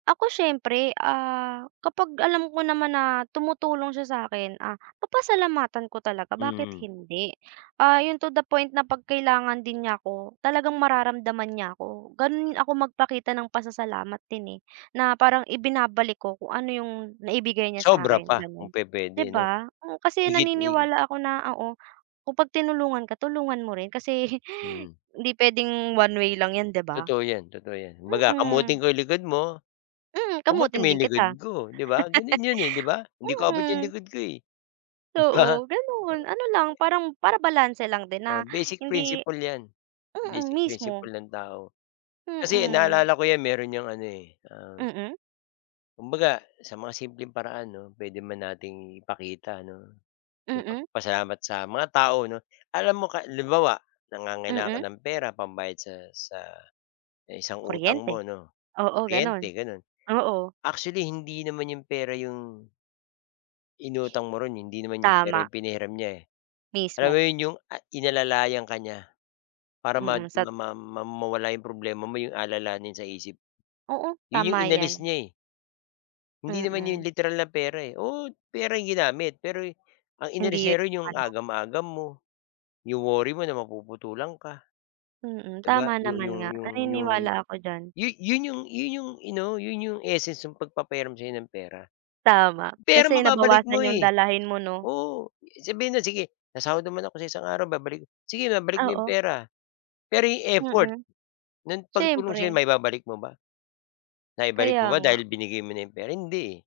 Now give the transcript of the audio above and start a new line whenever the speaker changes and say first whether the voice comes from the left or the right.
right: Ako siyempre, ah, kapag alam ko naman na tumutulong siya sa'kin, ah, papasalamatan ko talaga bakit
left: Mm.
right: hindi. Ah, 'yung to the point na 'pag kailangan din niya ko talagang mararamdaman niya ako, gano'n ako magpakita ng pasasalamat din, eh. Na parang ibinabalik ko kung ano 'yung naibigay niya
left: Sobra
right: sa'kin
left: pa kung
right: gano'n,
left: pupuwede
right: 'di
left: 'no.
right: ba? Kasi
left: higit, eh.
right: naniniwala ako na oo, kung pag tinulungan ka tulungan mo rin kasi,
left: Hmm.
right: hindi puwedeng one way lang 'yan 'di ba?
left: Totoo 'yan, totoo 'yan, kumbaga kamutin
right: Mm.
left: ko likod mo.
right: Mm,
left: Kumutin mo
right: kamutin din
left: 'yong likod
right: kita.
left: ko 'di ba gano'n 'yon, eh, 'di ba, hindi ko abot 'yung
right: Mm.
left: likod ko, eh. 'Di ba?
right: Oo, gano'n, ano lang parang para balanse lang din na
left: Oh, basic
right: hindi
left: principle 'yan.
right: Mm,
left: Basic
right: mismo.
left: principle ng tao. Kasi
right: Mm.
left: naalala ko 'yan merong 'yang ano, eh, ah.
right: Mm.
left: Kumbaga sa mga simpleng paraan 'no puwede man nating ipakita 'no. 'Yong
right: Mm.
left: magpasalamat sa mga tao 'no, alam mo ka lu limbawa nangangailangan ka
right: Mm.
left: ng pera pambayad sa sa, isang utang
right: Kuryente.
left: mo 'no,
right: Oo, gano'n.
left: kuryente gano'n.
right: Oo.
left: Actually hindi naman 'yong pera 'yong. Inutang mo ro'n hindi naman yung pera
right: Tama.
left: yung pinahiram niya. Alam mo
right: Mismo.
left: 'yun 'yung a inalalayan ka niya. Para mad
right: Mm, sat
left: ma ma ma mawala 'yung problema mo 'yung alalanin sa isip.
right: Oo,
left: 'Yun 'yung
right: tama
left: inalis
right: 'yan.
left: niya, eh. Hindi naman
right: Mm.
left: 'yung literal na pera, eh, oo, pera 'yung ginamit pero, ang
right: Hindi
left: inalis
right: 'yun
left: niya run 'yung
right: ano.
left: agam-agam mo. 'Yung worry mo na mapuputulan ka.
right: Mm,
left: 'Di ba
right: tama
left: yu
right: naman
left: 'yung
right: nga,
left: 'yung 'yung.
right: naniniwala ako diyan.
left: 'Yu 'yun 'yung 'yu 'yung ano, 'yun 'yung essence 'yung pagpapahiram sa'yo ng pera.
right: Tama,
left: Pera
right: kasi
left: mababalik mo,
right: nabawasan 'yung
left: eh.
right: dalahin mo, 'no?
left: Oo, sabihin na, "Sige, sasahod naman ako sa isang araw babalik," Sige babalik mo 'yong
right: Oo.
left: pera, pero 'yong effort,
right: Mm.
left: ng pagtulong sa'yo,
right: Siyempre.
left: maibabalik mo ba? Naibalik mo
right: Kaya
left: ba
right: nga.
left: dahil binigay mo na 'yong pera? Hindi, eh.